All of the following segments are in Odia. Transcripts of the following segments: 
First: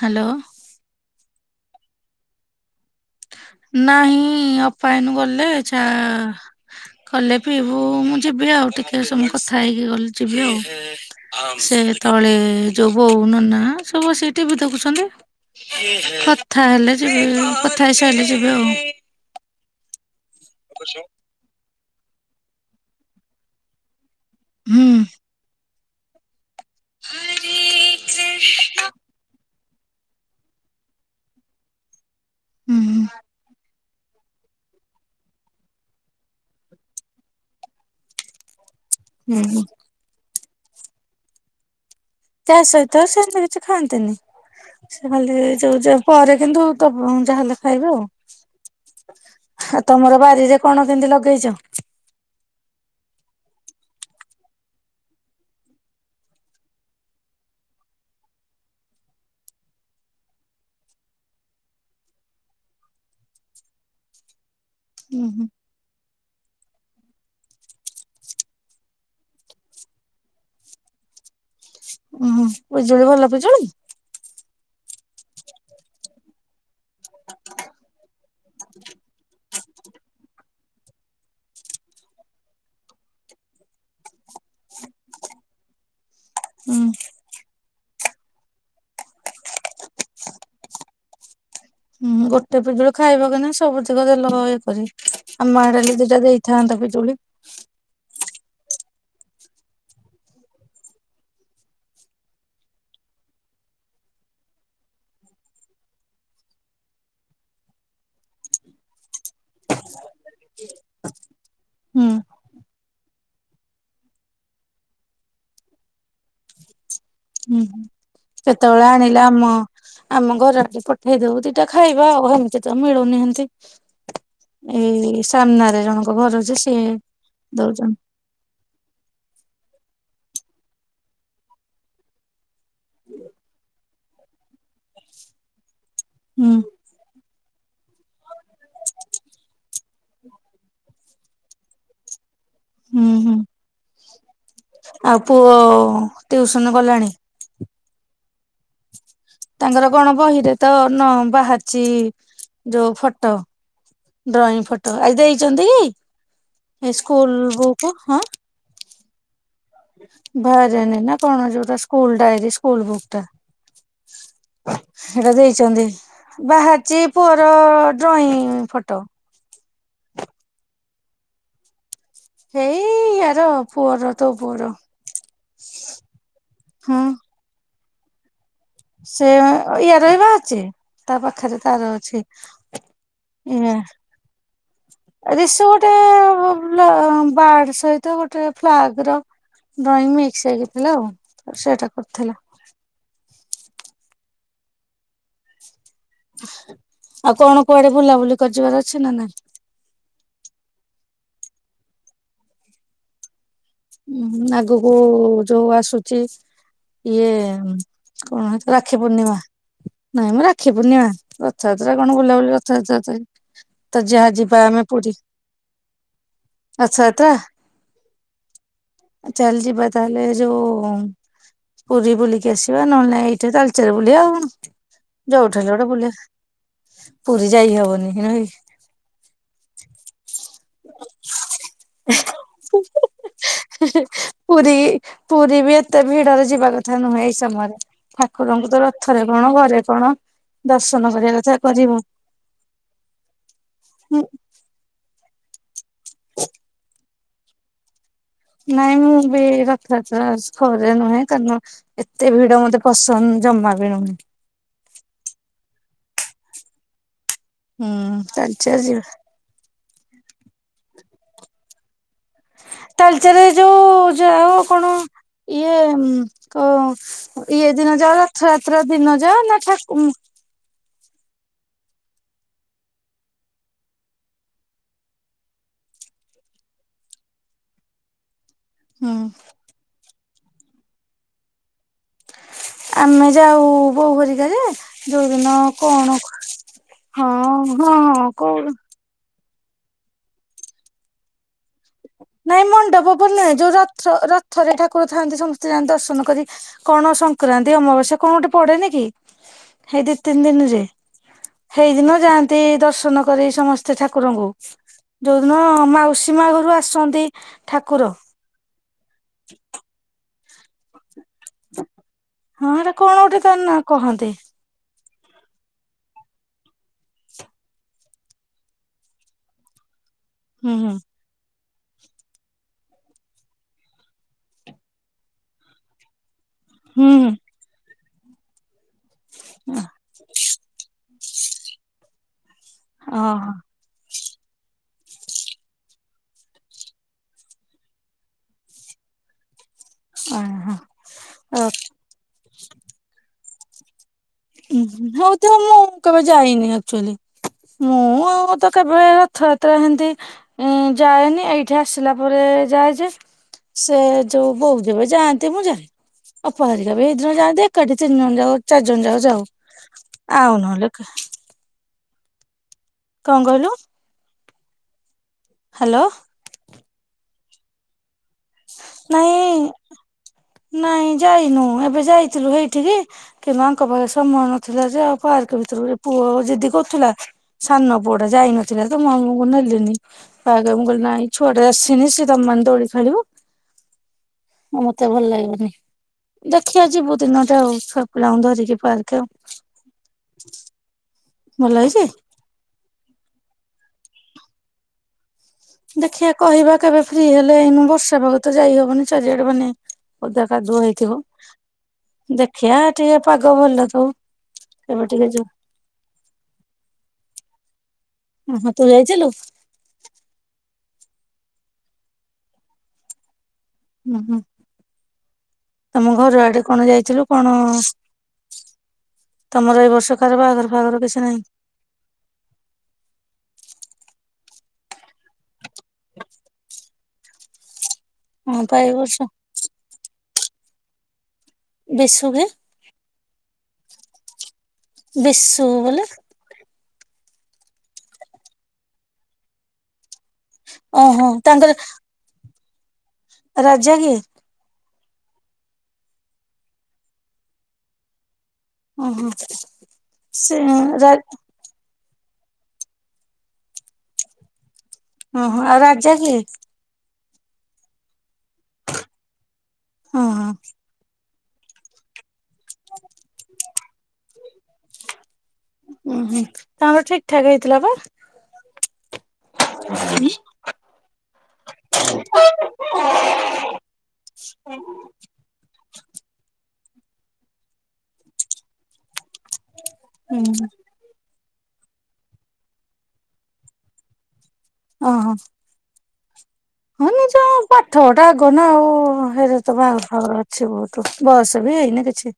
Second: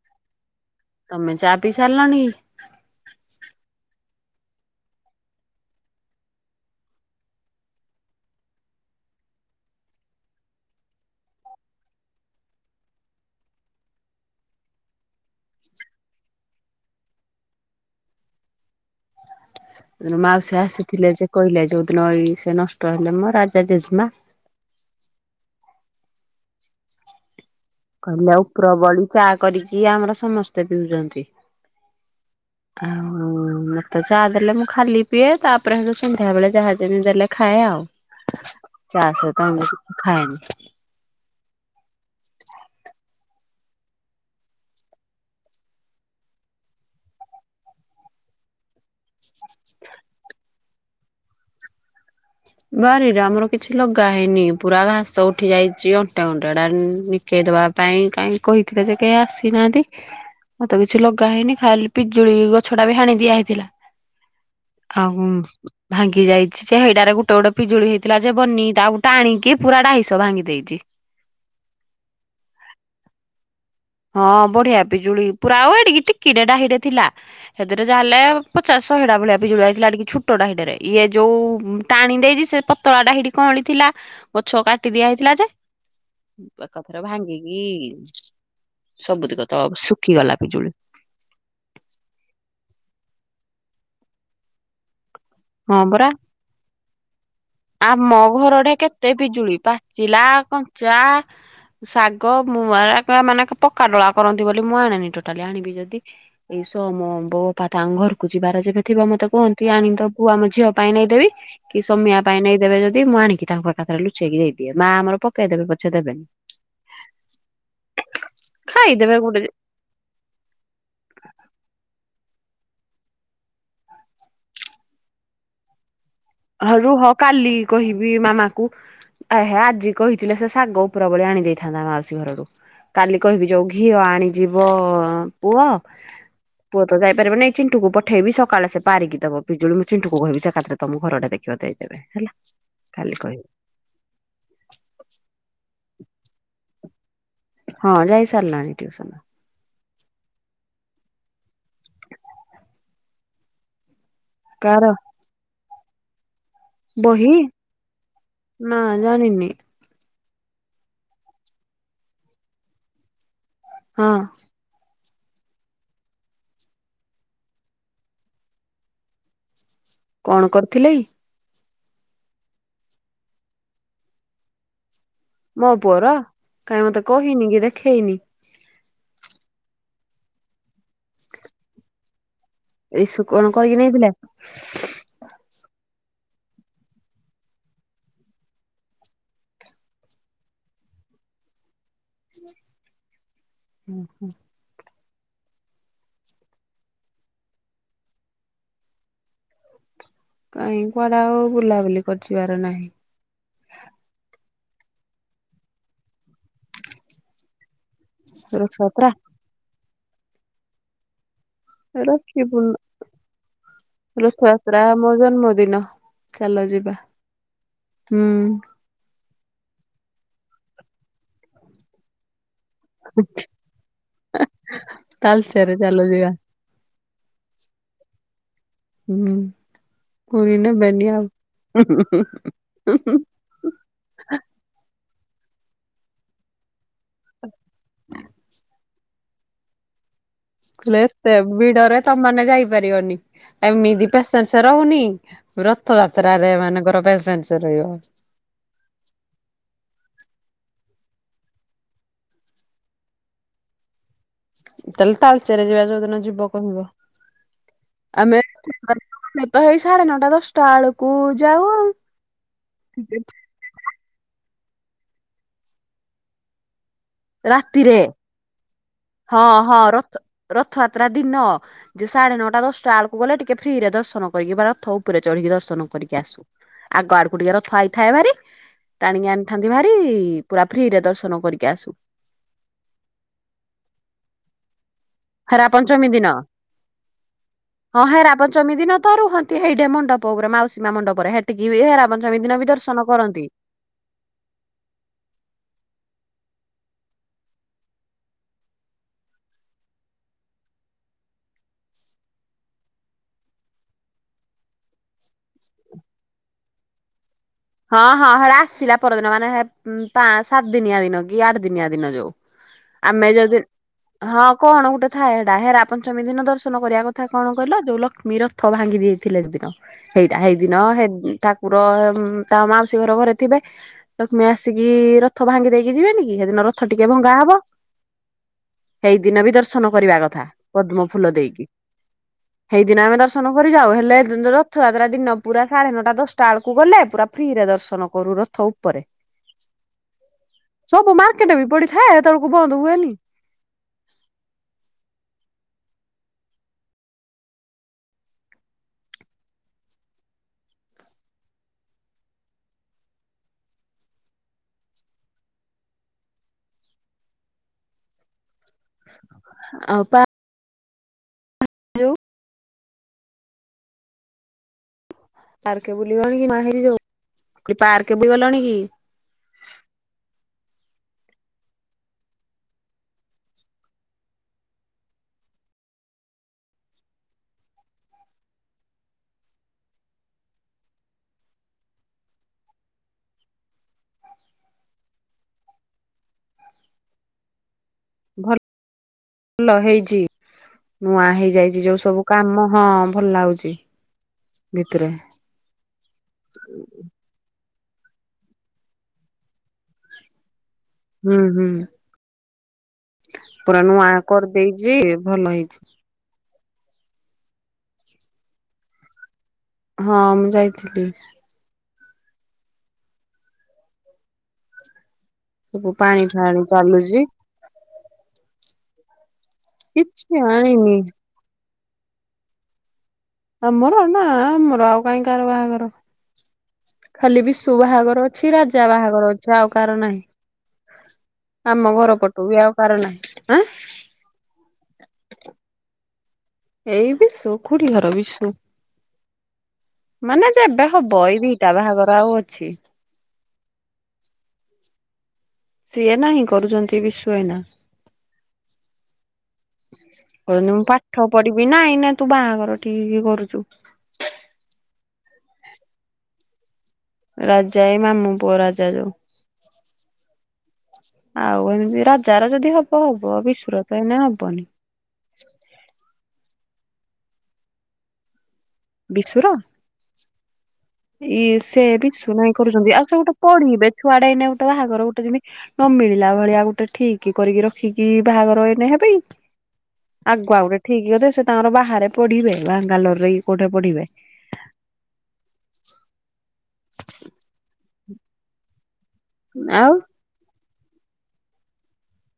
ହାଲୋ। ତମେ ଚା ପିଇ ସାଇଲଣି। ନାହିଁ ଅପା ଏନୁ ଗଲେ ଚାଆ। କଲେ ପିଇବୁ ମୁଁ ଯିବି ଆଉ ଟିକେ ସମ କଥା ହେଇକି ଗଲେ ଯିବି ଆଉ। ସେ ତଳେ ଯଉ ବୋଉ ନନା ସବୁ ସେ ଟିଭି ଦେଖୁଛନ୍ତି। [unintelligible] କଥା ହେଲେ ଯିବେ କଥା ହେ ସାରିଲେ ଯିବେ ଆଉ। ମାଉସୀ ଆସିଥିଲେ ଯେ କହିଲେ ଯୋଉଦିନ ଏଇ ସେ ନଷ୍ଟ ହେଲେ ମୋ ରାଜା ଜେଜେମା। ହୁଁ। [unintelligible] କହିଲି ଆଉ ଉପରବଳି ଚା କରିକି ଆମର ସମସ୍ତେ ପିଉଚନ୍ତି। ଆ ହୁଁ। ଓ ଲା। ଚାହା ଦେଲେ ମୁଁ ଖାଲି ପିଏ ତାପରେ ହେ ସନ୍ଧ୍ୟା ବେଳେ ଯାହା ଦେଲେ ଖାଏ ଆଉ। ଚା ସହିତ ହୁଁ। ମୁଁ ଖାଏନି। ତା ସହିତ ସେମିତି କିଛି ଖାଆନ୍ତିନି। ସେ ଖାଲି ଯୋ ଯଉ ପରେ କିନ୍ତୁ ତ ଯାହେଲେ ଖାଇବେ ଆଉ। ହା ତମର ବାରିରେ କଣ କେମିତି ଲଗେଇଛ? ବାରିରେ ଆମର କିଛି ଲଗା ହେଇନି ପୁରା ଘାସ ଉଠି ଯାଇଚି ଅଣ୍ଟା ଗଣ୍ଟା ଡାନି। କେ ଦବା ପାଇଁ କାହିଁ କହିଥିଲେ ଯେ କେହି ଆସିନାହାନ୍ତି। ମତେ କିଛି ଲଗା ହେଇନି ଖାଲି ପିଜୁଳି ଗଛ ଟା ବି ହାଣି ଦିଆ ହେଇଥିଲା। ଆଉ ଉୁଁ ହୁଁ ଭାଙ୍ଗି ଯାଇଛି ଯେ ଏଇଡାରେ ଗୋ ଗୋଟ ଗୋଟେ ପିଜୁଳି ହେଇଥିଲା ଯେ ବନି ତା ଗୋଟେ ଟାଣିକି ପୁରା ଢାଇସ ଭାଙ୍ଗି ଦେଇଚି। ଉୁଁ ହୁଁ ପିଜୁଳି ଭଲ ପିଜୁଳି। ହଁ ବଢିଆ ପିଜୁଳି ପୁରା ଆଉ ଆଡିକି କେଡେଡା [inaudible] ଥିଲା ସେଥିରେ ଯା ହେଲେ ପଚାଶ ଶହେଡା ଭଳିଆ ବିିଜୁଳି ଆଇଥିଲା ଏଟିକି ଛୁ। ପୋଡା ହିଡରେ ଇଏ ଯୋଉ ଟାଣି ଦେଇଚି ସେ ପତଳା ହେଇଟି କଅଁଳି ଥିଲା। ଗଛ କାଟି ଦିଆ ହେଇଥିଲା ଯେ ଉଁ ଏକଥର ଭାଙ୍ଗିଗି। ସବୁ ଦିଗ ତ ଶୁଖିଗଲା ପିଜୁଳି। ହୁଁ ଗୋଟେ ପିଜୁଳ ଖାଇବା କି ନା ସବୁତିକ ଦେଲ ଇଏ କରି ଆମ ଆଡ଼େ ହଁ ହେଲେ ପରା ଦିଟା ଦେଇଥାନ୍ତା ପିଜୁଳି। ଆମ ଘରଟେ କେତେ ପିଜୁଳି ପାଚିଲା କଞ୍ଚା ଶାଗ ମୁଁ ମାନେ ମାନେକେ ପକ୍କା ଡଳା କରନ୍ତି ବୋଲି ମୁଁ ଆଣିନି ଟୋଟାଲି ଆଣିବି ଯଦି ଏଇସ ମୋ ବୋପା ତାଙ୍କ ଘରକୁ ଯିବାର ଯେବେ ଥିବ ମତେ କୁହନ୍ତି ଆଣିଦ କୁ ଆମ ଝିଅ ପାଇଁ ନେଇଦେବି କି ହୁଁ ସମୟା ପାଇଁ ନେଇଦେବେ ଯଦି ମୁଁ ଆଣିକି ତାଙ୍କ ପାଖକୁ ପାଖରେ ଲୁଚେଇକି ଦେଇଦିଏ ମା ଆମର ପକେଇଦବେ ପଛେ ଦେବେନି। ହୁଁ ହୁଁ କେତେବେଳେ ଖାଇଦେବେ ଆଣିଲେ ଗୋଟେ ଆମ ଆମ ଘରଆଡେ ପଠେଇ ଦଉ ଦିଟା ଖାଇବା ଆଉ ଏମିତି ତ ମିଳୁନାହାନ୍ତି। ଏଇ ସାମ୍ନାରେ ଜଣଙ୍କ ଘର ଯେ ହୋଉ ସିଏ ରୁହ କାଲି ଦଉଛନ୍ତି କହିବି ମାମା କୁ ଏ ହା ଆଜି କହିଥିଲେ ସେ ଶାଗ ଉପର ଭଳି ଆଣି ଦେଇେଇଥାନ୍ତା ମାଉସୀ ଘରଆଡୁ। କାଲି କହିବି ଯୋଉ ଘିଅ ଆଣିଯିବ ପୁଅ ହୁଁ। ପୁଅ ତ ଯାଇାରିବନାଇଇ ଚିଣ୍ଟୁକୁ ପଠେଇବି ସକାଳେ ସେ ପାରିକି ଦବ ପିଜଳି ମୁଁ ଚିଣ୍ଟୁକୁ କହିବି ସେ ଏକାବେଳେ ତମ ଘରଆଡେ ଦେଖିବ ଦେଇଦବ ହେଲା। ହୁଁ କାଲି ହୁଁ କହିବି ଆଉ ପୁଅ ଟିଉସନ ଗଲାଣି? ହଁ ଯାଇ ସାରିଲାଣି ଟ୍ୟୁସନ। ତାଙ୍କର କଣ ବହିରେ ତ ନ ବାହାରିଚି ଯୋଉ ଫଟୋ ଡ୍ରଇଂ କାର ଫଟୋ ଆଜି ଦେଇଛନ୍ତି କି ଏ ବହି ସ୍କୁଲ ବୁକ୍ ହଁ ନା ଜାଣିନି। ଭଜନି ନା କଣ ଯୋଉଟା ସ୍କୁଲ ଡାଇର ସ୍କୁଲ ବୁକ୍ ଟା। ହଁ। ହେଟା ଦେଇଛନ୍ତି ବାହାରିଚି ପୁଅର ଡ୍ରଇଂ ଫଟୋ। କଣ କରିଥିଲେ କି? ଏଇ ଆର ପୁଅର ତ ପୁଅର। ମୋ ପୁଅର କାହିଁ ହୁଁ ମତେ କହିନି କି ଦେଖେଇନି। ସେ ୟାରବି ବାହାରଚି ତା ପାଖରେ ତାର ଅଛି। ଇସୁ କଣ ଇଏ କରିକି ନେଇଥିଲେ? ରିସୁ ଗୋଟେ ଲୋ ବାଡ ସହିତ ଗୋଟେ ଫ୍ଲାଗ ର ଡ୍ରଇଂ ମିକ୍ସ ହେଇକିଥିଲା ଆଉ ସେଇଟା କରିଥିଲା। ହୁଁ ହୁଁ। ଆଉ କଣ କୁଆଡେ ବୁଲାବୁଲି କରିିଯିବାର ଅଛି ନା ନା? କାଇଂ କୁଆଡେ ଆଉ ବୁଲାବୁଲି କରିିଯିବାର ନାହିଁ। ହଁ ଆଗକୁ ଯୋଉ ଆସୁଛି ଇଏ କଣ ରାକ୍ଷୀ ରଥଯାତ୍ରା ପୂର୍ଣ୍ଣିମା ନାଇଁ ମୋ ରାକ୍ଷୀ ପୂର୍ଣ୍ଣିମା। ରଥଯାତ୍ରା କଣ ବୁଲାବୁଲି ରଖିବୁନ ରଥଯାତ୍ରା ତ ଏଇ ରଥଯାତ୍ରା ମୋ ଜନ୍ମଦିନ ଚାଲ ଯିବା। ରଥଯାତ୍ରା ହୁଁ। ଚାଲ ଯିବା ତାହେଲେ ଯୋ ପୁରୀ ବୁଲି ଲି କି ଆସିବା ନହେଲେ ନାଇଁ ଏଇଠି ତାଲଚେର ବୁଲିବାଆଉ ଯୋଉଠି ହେଲେ ତାଲଚେର ଗୋଟେ ଚାଲ ବୁଲିବା। ଯିବା ପୁରୀ ଯାଇ ହବନି ନୋଇ। ହଁ ପୁରୀ ନେବେନି ଆଉ ହୁଁ ହୁଁ। ପୁରୀ ପୁରୀ ବି ଏତେ ଭିଡରେ ଯିବା କ ଥା ନୁହେଁ ଏଇ ସମୟରେ ଠାକୁରଙ୍କୁ ତ ରଥରେ କଣ ଘରେ କଣ ଦର୍ଶନ କରିବା କଥା କରିବ। [unintelligible] ତମମାନେେ ଯାଇପାରିବନି [unintelligible] ରହୁନି। ରଥଯାତ୍ରାରେ ଏମାନଙ୍କର ପ୍ରେଜେନ୍ସ ରହିବ। ନାହିଁ, ମୁଁ ବି ରଥଯାତ୍ରା ଖରେ ନୁହେଁ କାରଣ ଏତେ ଭିଡ଼ ମତେ ପସନ୍ଦ ଜମା ବି। [unintelligible] [unintelligible] ଯୋଉଦିନ ଯିବ କହିବ। ହୁଁ ଆମେ ତାଳଚେର ଯିବା। [inaudible] ତ ସାଢେ ନଅଟା ଦଶଟା ବେଳକୁ ଯାଉ। [inaudible] ତାଳଚେରରେ ଯୋଉ ଯ ଆଉ କଣ ଇଏ କ ଇଏ ଦିନ ରାତିରେ। ଯାଅ, ରଥଯାତ୍ରା ଦିନ ଯାଅ ହଁ ନା ହଁ ଠାକୁ ରଥ ରଥଯାତ୍ରା ଦିନ ଯେ ସାଢ଼େ ନଅଟା ଦଶଟା ବେଳକୁ ଗଲେ ଟିକେ ଫ୍ରିରେ ଦର୍ଶନ କରିକି ବା ରଥ ଉପରେ ଚଢିକି ଦର୍ଶନ କରିକି ଆସୁ। ଆଗ ଆଡ଼କୁ ଟିକେ ରଥ ଆଇଥାଏ ଭାରି। ଟାଣିକି ଆଣିଥାନ୍ତି ଭାରି ପୁରା ଫ୍ରିରେ ଦର୍ଶନ କରିକି ଆସୁ। ଆମେ ଯାଉ ବୋଉ ହରିକାଏ ଯେ। ଯୋଉଦିନ ହେରା ପଞ୍ଚମୀ କଣ ଦିନ। ହଁ ହଁ ହେରା କଉ। ପଞ୍ଚମୀ ଦିନ ତ ରୁହନ୍ତି ସେଇଟେ ମଣ୍ଡପ ଉପରେ ମାଉସୀମା ମଣ୍ଡପରେ ହେଟିକି ହେରା। ପଞ୍ଚମୀ ଦିନ ନାହିଁ ବି ଦର୍ଶନ ମଣ୍ଡପ ଉପରେ କରନ୍ତି। ନୁହେଁ ଯୋଉ ରଥ ରଥରେ ଠାକୁର ଥାଆନ୍ତି ସମସ୍ତେ ଯାନ୍ତି ଦର୍ଶନ କରି। କଣ ସଂକ୍ରାନ୍ତି ଅମାବାସ୍ୟା କଣ ଗୋଟେ ପଡେନି କି ଏଇ ଦି ତିନି ଦିନରେ। ସେଇଦିନ ଯାଆନ୍ତି ଦର୍ଶନ କରି ସମସ୍ତେ ଠାକୁରଙ୍କୁ। ଯୋଉଦିନ ମାଉସୀ ମା ଘରୁ ଆସନ୍ତି। ଠାକୁର ହଁ ହଁ ସେ ଆସିଲା ପରଦିନ ମାନେ ପାଁ ସାତ ଦିନିଆ ଦିନ। ଆଠ ଦିନିଆ ଦିନ ଯୋଉ ହଁ ହେଟା କଣ ଆମେ ଗୋଟେ ତା ଯଦି ନା କହନ୍ତି ହଁ। କଣ ଗୋଟେ ଥାଏ ଏଟା ହେରା ପଞ୍ଚମୀ ଦିନ ଦର୍ଶନ କରିବା କଥା କଣ କହିଲ ଯୋଉ ଲକ୍ଷ୍ମୀ ରଥ ଭାଙ୍ଗି ଦେଇ ଦେଇଥିଲେ ସେ ଦିନ। ସେଇଟା ହୁଁ ସେଇଦିନ ସେ ହୁଁ ଠାକୁର। ତା ମାଉସୀ ଘର ଘରେ ଥିବେ। ପ୍ରଥମେ ଆସିକି ରଥ ଭାଙ୍ଗି ଦେଇକି ଯିବେନି କି? ସେଦିନ ରଥ ରଥ ଟିକେ ହୁଁ ଭଙ୍ଗା ହବ। ସେଇଦିନ ବି ହୁଁ ଦର୍ଶନ କରିବା କଥା ପଦ୍ମ ଫୁଲ ଦେଇକି। ସେଇଦିନ ଆମେ ଦର୍ଶନ ଓହୋ କରି ଯାଉ ହେଲେ। ରଥଯାତ୍ରା ଦିନ ପୁରା ସାଢ଼େ ନଅଟା, ଦଶଟା ବଳକୁ ଗଲେ ପୁରା ଫ୍ରିରେ ଦର୍ଶନ କରୁ ରଥ ଉପରେ। ଓହୋ ସବୁ ମାର୍କେଟ ବି ପଡିଥାଏ। [unintelligible] ବନ୍ଦ ହୁଏନି। ହଉ, ତ ମୁଁ କେବେ ଯାଇନି ଏକ୍ଟୁଲୀ। ମୁଁ ଆଉ ତ କେବେ ରଥଯାତ୍ରା ସେମିତି ଅଁ, ଯାଏନି, ଏଇଠି ଆସିଲା ପରେ ଯାଏ ଯେ। ସେ ଯୋଉ ବୋଉ, ଯେବେ ଯାଆନ୍ତି, ମୁଁ ଜାଏ। ଅପାହେରିକା ବି ସେ ଦିନ ଯାଆନ୍ତି ତ। ଏକାଠି ତିନି ଜଣ, ଚାରି ଜଣ ଜାକ ଯାଉ। ଆଉ ନହେଲେ ହ୍ୟାଲୋ। କଣ କହିଲୁ? ପାର୍କ ହ୍ୟାଲୋ ବୁଲିଗଣି କି, [unintelligible] ପାର୍କ ବୁଲି ଗଲାଣି କି? ନାହିଁ ନାହିଁ, ଯାଇନୁ। ଏବେ ଯାଇଥିଲୁ ହେଇଠିକି। କି, ମାଙ୍କ ପାଖରେ ସମୟ ନଥିଲା ଯେ? ଆଉ ପାର୍କ ଭିତରୁ ପୁଅ ଜିଦି କରୁଥିଲା। ସାନ ପୁଅଟା ଯାଇନଥିଲା ତ, ମୁଁ ମାମୁକୁ ନେଲିନି। ଆଁ, ମୁଁ କହିଲି ନାହିଁ, ଛୁଆଟ ଆସିନି। ସେ ତମେ ଦୋଳି ଖେଳିବ। ହଁ, ମତେ ଭଲ ଲାଗିବନି। ଦେଖିବା, ଯିବୁ ଦିନଟା ଆଉ। [unintelligible] ହଁ ହେଇଛି। ନୂଆ ଭଲ ହେଇଯାଇଛି ଯୋଉ ହେଇଛି ସବୁ କାମ, ହଁ ଭଲ ଲାଗୁଚି ଭିତରେ। ଦେଖିବା କହିବା କେବେ ହେଲେ ଏଇନୁ ବର୍ଷା ପାଗ ତ ଯାଇ ହବନି। ଚାରିଆଡେ ମାନେ ଓଦା କାଦୁଆ ହେଇ ଥିବ। ହୁଁ ହୁଁ ଦେଖିବା ଟିକେ ପାଗ ପୁରା ଭଲ ନୂଆ ଦଉ। କରିଦେଇଛି ଏବେ ଟିକେ ଭଲ ଯ ହେଇଛି ମତେ ଦେଇଥିଲୁ? ହଁ ମୁଁ ଯାଇଥିଲି। ଉଁ ହୁଁ, ସବୁ ତମ ପାଣି ଘରୁ ଫାଣି ଆଡେ କଣ ଚାଲୁଛି ଯାଇଥିଲୁ କଣ? ତମର ଏଇ ବର୍ଷ କିଛି କାହାର ବାହାଘର ଆଣିନି ଫାହାଘର କିଛି ନାହିଁ? ଆମର ନା ଆମର ଆଉ କାଇଁ କାହାର ବାହାଘର। ଖାଲି ବିସୁ ବାହାଘର ଛି ହଁ ପା ରାଜା ଏଇ ବର୍ଷ ବାହାଘର ଅଛି ଆଉ କାହାର ନାହିଁ। ଆମ ଘର ବେଶୁ ପଟୁ ବି ଆଉ କାହାର ନାହିଁଁ। ଏଁ? ବିଶୁ ବୋଲେ? ଏଇ ବିଶୁ, ଖୁଡି ଘର ବିଶୁ। ମାନେ ଯେବେ ହବ ଓହୋ ଏଇ ଦିଇଟା ତାଙ୍କର ବାହାଘର ଆଉ ଅଛି। ରାଜା କିଏ? ସିଏ ନାହିଁ କରୁଛନ୍ତି ବିଶୁ ଏଇନା। ଓହୋ ସେ କହୁଛନ୍ତି ମୁଁ ରା ପାଠ ପଢିି ବି ନା ଏଇନେ ତୁ ବାହାଘର ଠିଇକି କରୁଛୁ। ଓହୋ, ଆଉ ରାଜା କିଏ? ରାଜା ଏଇ ମାମୁଁ ପୁଅ ରାଜା ଯୋଉ। ଓହୋ ଆଉ ଏମିତି ରା ଜାର ଯଦି ହବ ହବ ବିଶୁ ର ତ ଏଇନେ ହବନି। ଉଁ ହୁଁ, ତାଙ୍କର ଠିକ୍ ଠାକ୍ ହେଇଥିଲା ପା? ବିଶୁର? [inaudible] ଇ ସେ ବିଶୁ ନାହିଁ କରୁଛନ୍ତି। ଆଉ ସେ ଗୋଟେ ପଢିବେ ଛୁଆଟେ ଏଇନେ ଗୋଟେ ବାହାଘର ଗୋଟେ ଯେମିତି ନ ମିଳିଲା ଭଳିଆ ଗୋଟେ ଠିଇକି କରିକି ରଖିକି ବାହାଘର ଏଇନେ ହେବେ। ଆଗୁଆ ହୁଁ ଗୋଟେ ଠିକ କରିଦେ। ସେ ତାଙ୍କର ବାହାରେ ପଢିବେ ବାଙ୍ଗାଲୋର ରେ କି କୋଉଠି ପଢିବେ। ଓ ହୋ। ହଁ ନି ଯ ପାଠଟା ଆଗ ନା ଆଉ। ହେରେ ତ ଆଉ ବାହାଘର ଫାହାଘର ଅଛି ବହୁତ। ବୟସ ବି ହେଇନି କିଛି।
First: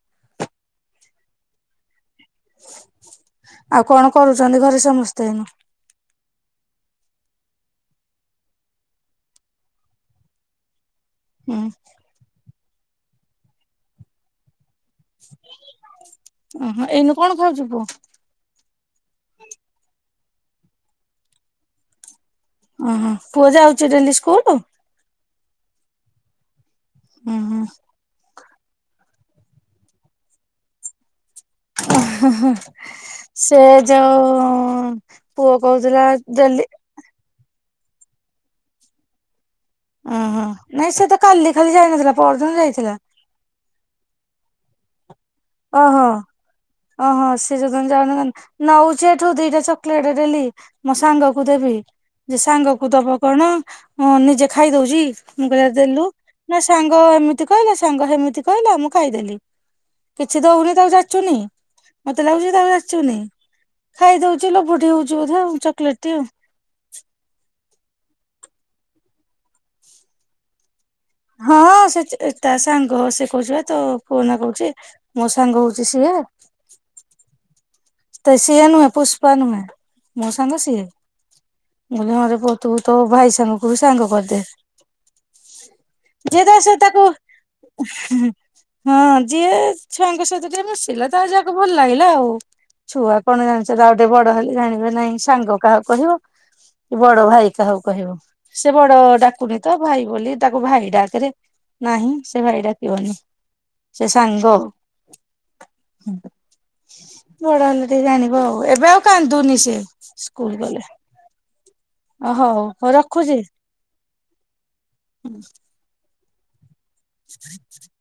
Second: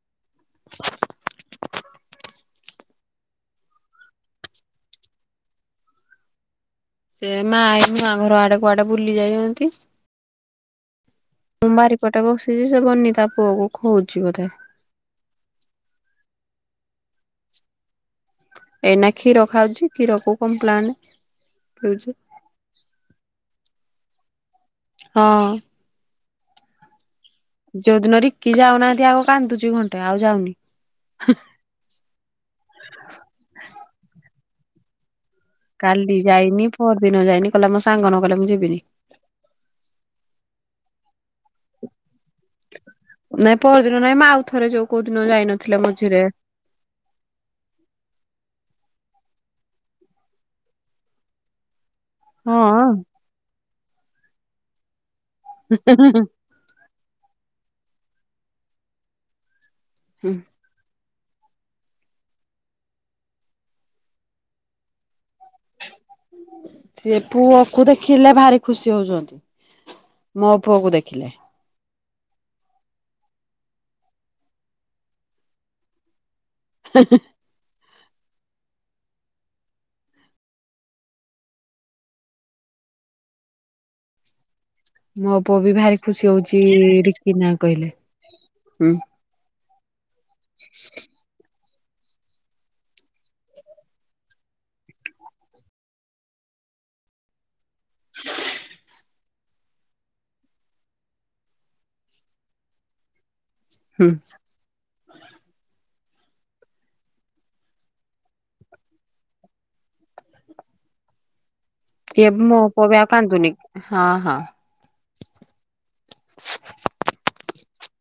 ଆଉ କଣ କରୁଛନ୍ତି ଘରେ ସମସ୍ତେ ଏଇନୁ? ସେ ମା ଏଇ ନୂଆ ଘର ଆଡେ କୁଆଡେ ବୁଲି ଯାଇଛନ୍ତି। ହୁଁ। ପଟେ ବସିଛି ସେ ବନି ତା ପୁଅକୁ ଖୋଉଛି ବୋଧେ। ଉଁ ହୁଁ ଏଇନୁ କଣ ଖାଉଛି ପୁଅ? ଏଇନା କ୍ଷୀର ଖାଉଛି। କ୍ଷୀର କୁ କମ୍ପ୍ଲାନ ପିଉଛି। ଉଁ ହୁଁ, ପୁଅ ଯାଉଛି ଡେଲି ସ୍କୁଲ? ହଁ। ଉଁ ହୁଁ। ଯୋଉ ଦିନ ରିକି ଯାଉନାହାନ୍ତି ଆଗ କାନ୍ଦୁଛି ଘଣ୍ଟେ ଆଉ ଯାଉନି। ସେ ଯୋଉ ପୁଅ କହୁଥିଲା କାଲି ଡେଲି ଯାଇନି, ପଅର ଦିନ ଯାଇନି। କହିଲା ମୋ ସାଙ୍ଗ ନ ଗଲେ ମୁଁ ଯିବିନି। ଓହୋ ନାଇଁ ସେ ତ କାଲି ଖାଲି ଯାଇନଥିଲା ପଅରଦିନ ଯାଇଥିଲା। ନାଇଁ ପଅରଦିନ ନାଇଁମ। ଆଉଥରେ ଯୋଉ କୋଉଦିନ ଯାଇନ ଓ ହୋ। ଓହୋ ସେ ଯଦ ଜାଣ ନଉଛି ଏଠୁ ଦିଟା ଚକୋଲେଟ ଦେଲି। ମୋ ସାଙ୍ଗ କୁ ଦେବି। ଯେ ସାଙ୍ଗ ହଁ କୁ ଦବ କଣ ନିଜେ ଖାଇଦଉଛି ମୁ କହିଲା ଦେଲୁ। ନା ସାଙ୍ଗ ଏମିତି କହିଲା ସାଙ୍ଗ ସେମିତି କହିଲା ମୁଁ ଖାଇଦେଲି। କିଛି ଦଉନି ତାକୁ ଯାଚୁନି ମତେ ଲାଗୁଛି ତାକୁ ଯାଚୁନି। ଖାଇଦଉଛି ଲୋଭଟି ହଉଛି ବଧେ ଚକୋଲେଟଟି ଆଉ। ସିଏ ପୁଅକୁ ଦେଖିଲେ ଭାରି ଖୁସି ହଉଛନ୍ତି। ମୋ ପୁଅକୁ ଦେଖିଲେ। ହଁ ସେ ତା ସାଙ୍ଗ ସେ କହୁଛି ତ ପୁଅନା କହୁଛି ମୋ ସାଙ୍ଗ ହଉଛି ସିଏ। ହଁ। ତ ସିଏ ନୁହେଁ ପୁଷ୍ପା ନୁହେଁ ମୋ ସାଙ୍ଗ ସିଏ। ବ ହଁରେ ପୋତୁ ତ ଭାଇ ସାଙ୍ଗକୁ ବି ସାଙ୍ଗ କରିଦେ। ମୋ ପୁଅ ବି ଭାରି ଖୁସି ଯିଏ ତା ହଉଛି ସହିତ ତାକୁ ରିକି ନା କହିଲେ। ହୁଁ ହଁ ଯିଏ ଛୁଆଙ୍କ ସହିତ ଟିକେ ମିଶିଲା ତା ଯାକ ଭଲ ଲାଗିଲା ଆଉ। ଛୁଆ କଣ ଜାଣିଛଉ ଗୋଟେ ବଡ ହେଲେ ଜାଣିବେ ନାଇଁ ସାଙ୍ଗ କାହାକୁ କହାଯିବ କି ବଡ ଭାଇ ଯାହାହଉ କହିବ ସେ ବଡ ଡା ରଖନି ତ ଭାଇ ବୋଲି ତାକୁ ଭାଇ ଡାକରେ ନାହିଁ ସେ ଭାଇ ଡାକିବନି। ସେ ହୁଁ ସାଙ୍ଗ। [unintelligible] ବଡ ହେଲା ଟିକେ ଜାଣିବ ଆଉ ଏବେ ଆଉ କାନ୍ଦୁନି ସେ ସ୍କୁଲ ଗଲେ। ଅ ମୋ ହଉ ପୁଅ ହଉ ବି ରଖୁଛି। କାନ୍ତୁନି ହଁ ହଁ। [inaudible] [inaudible]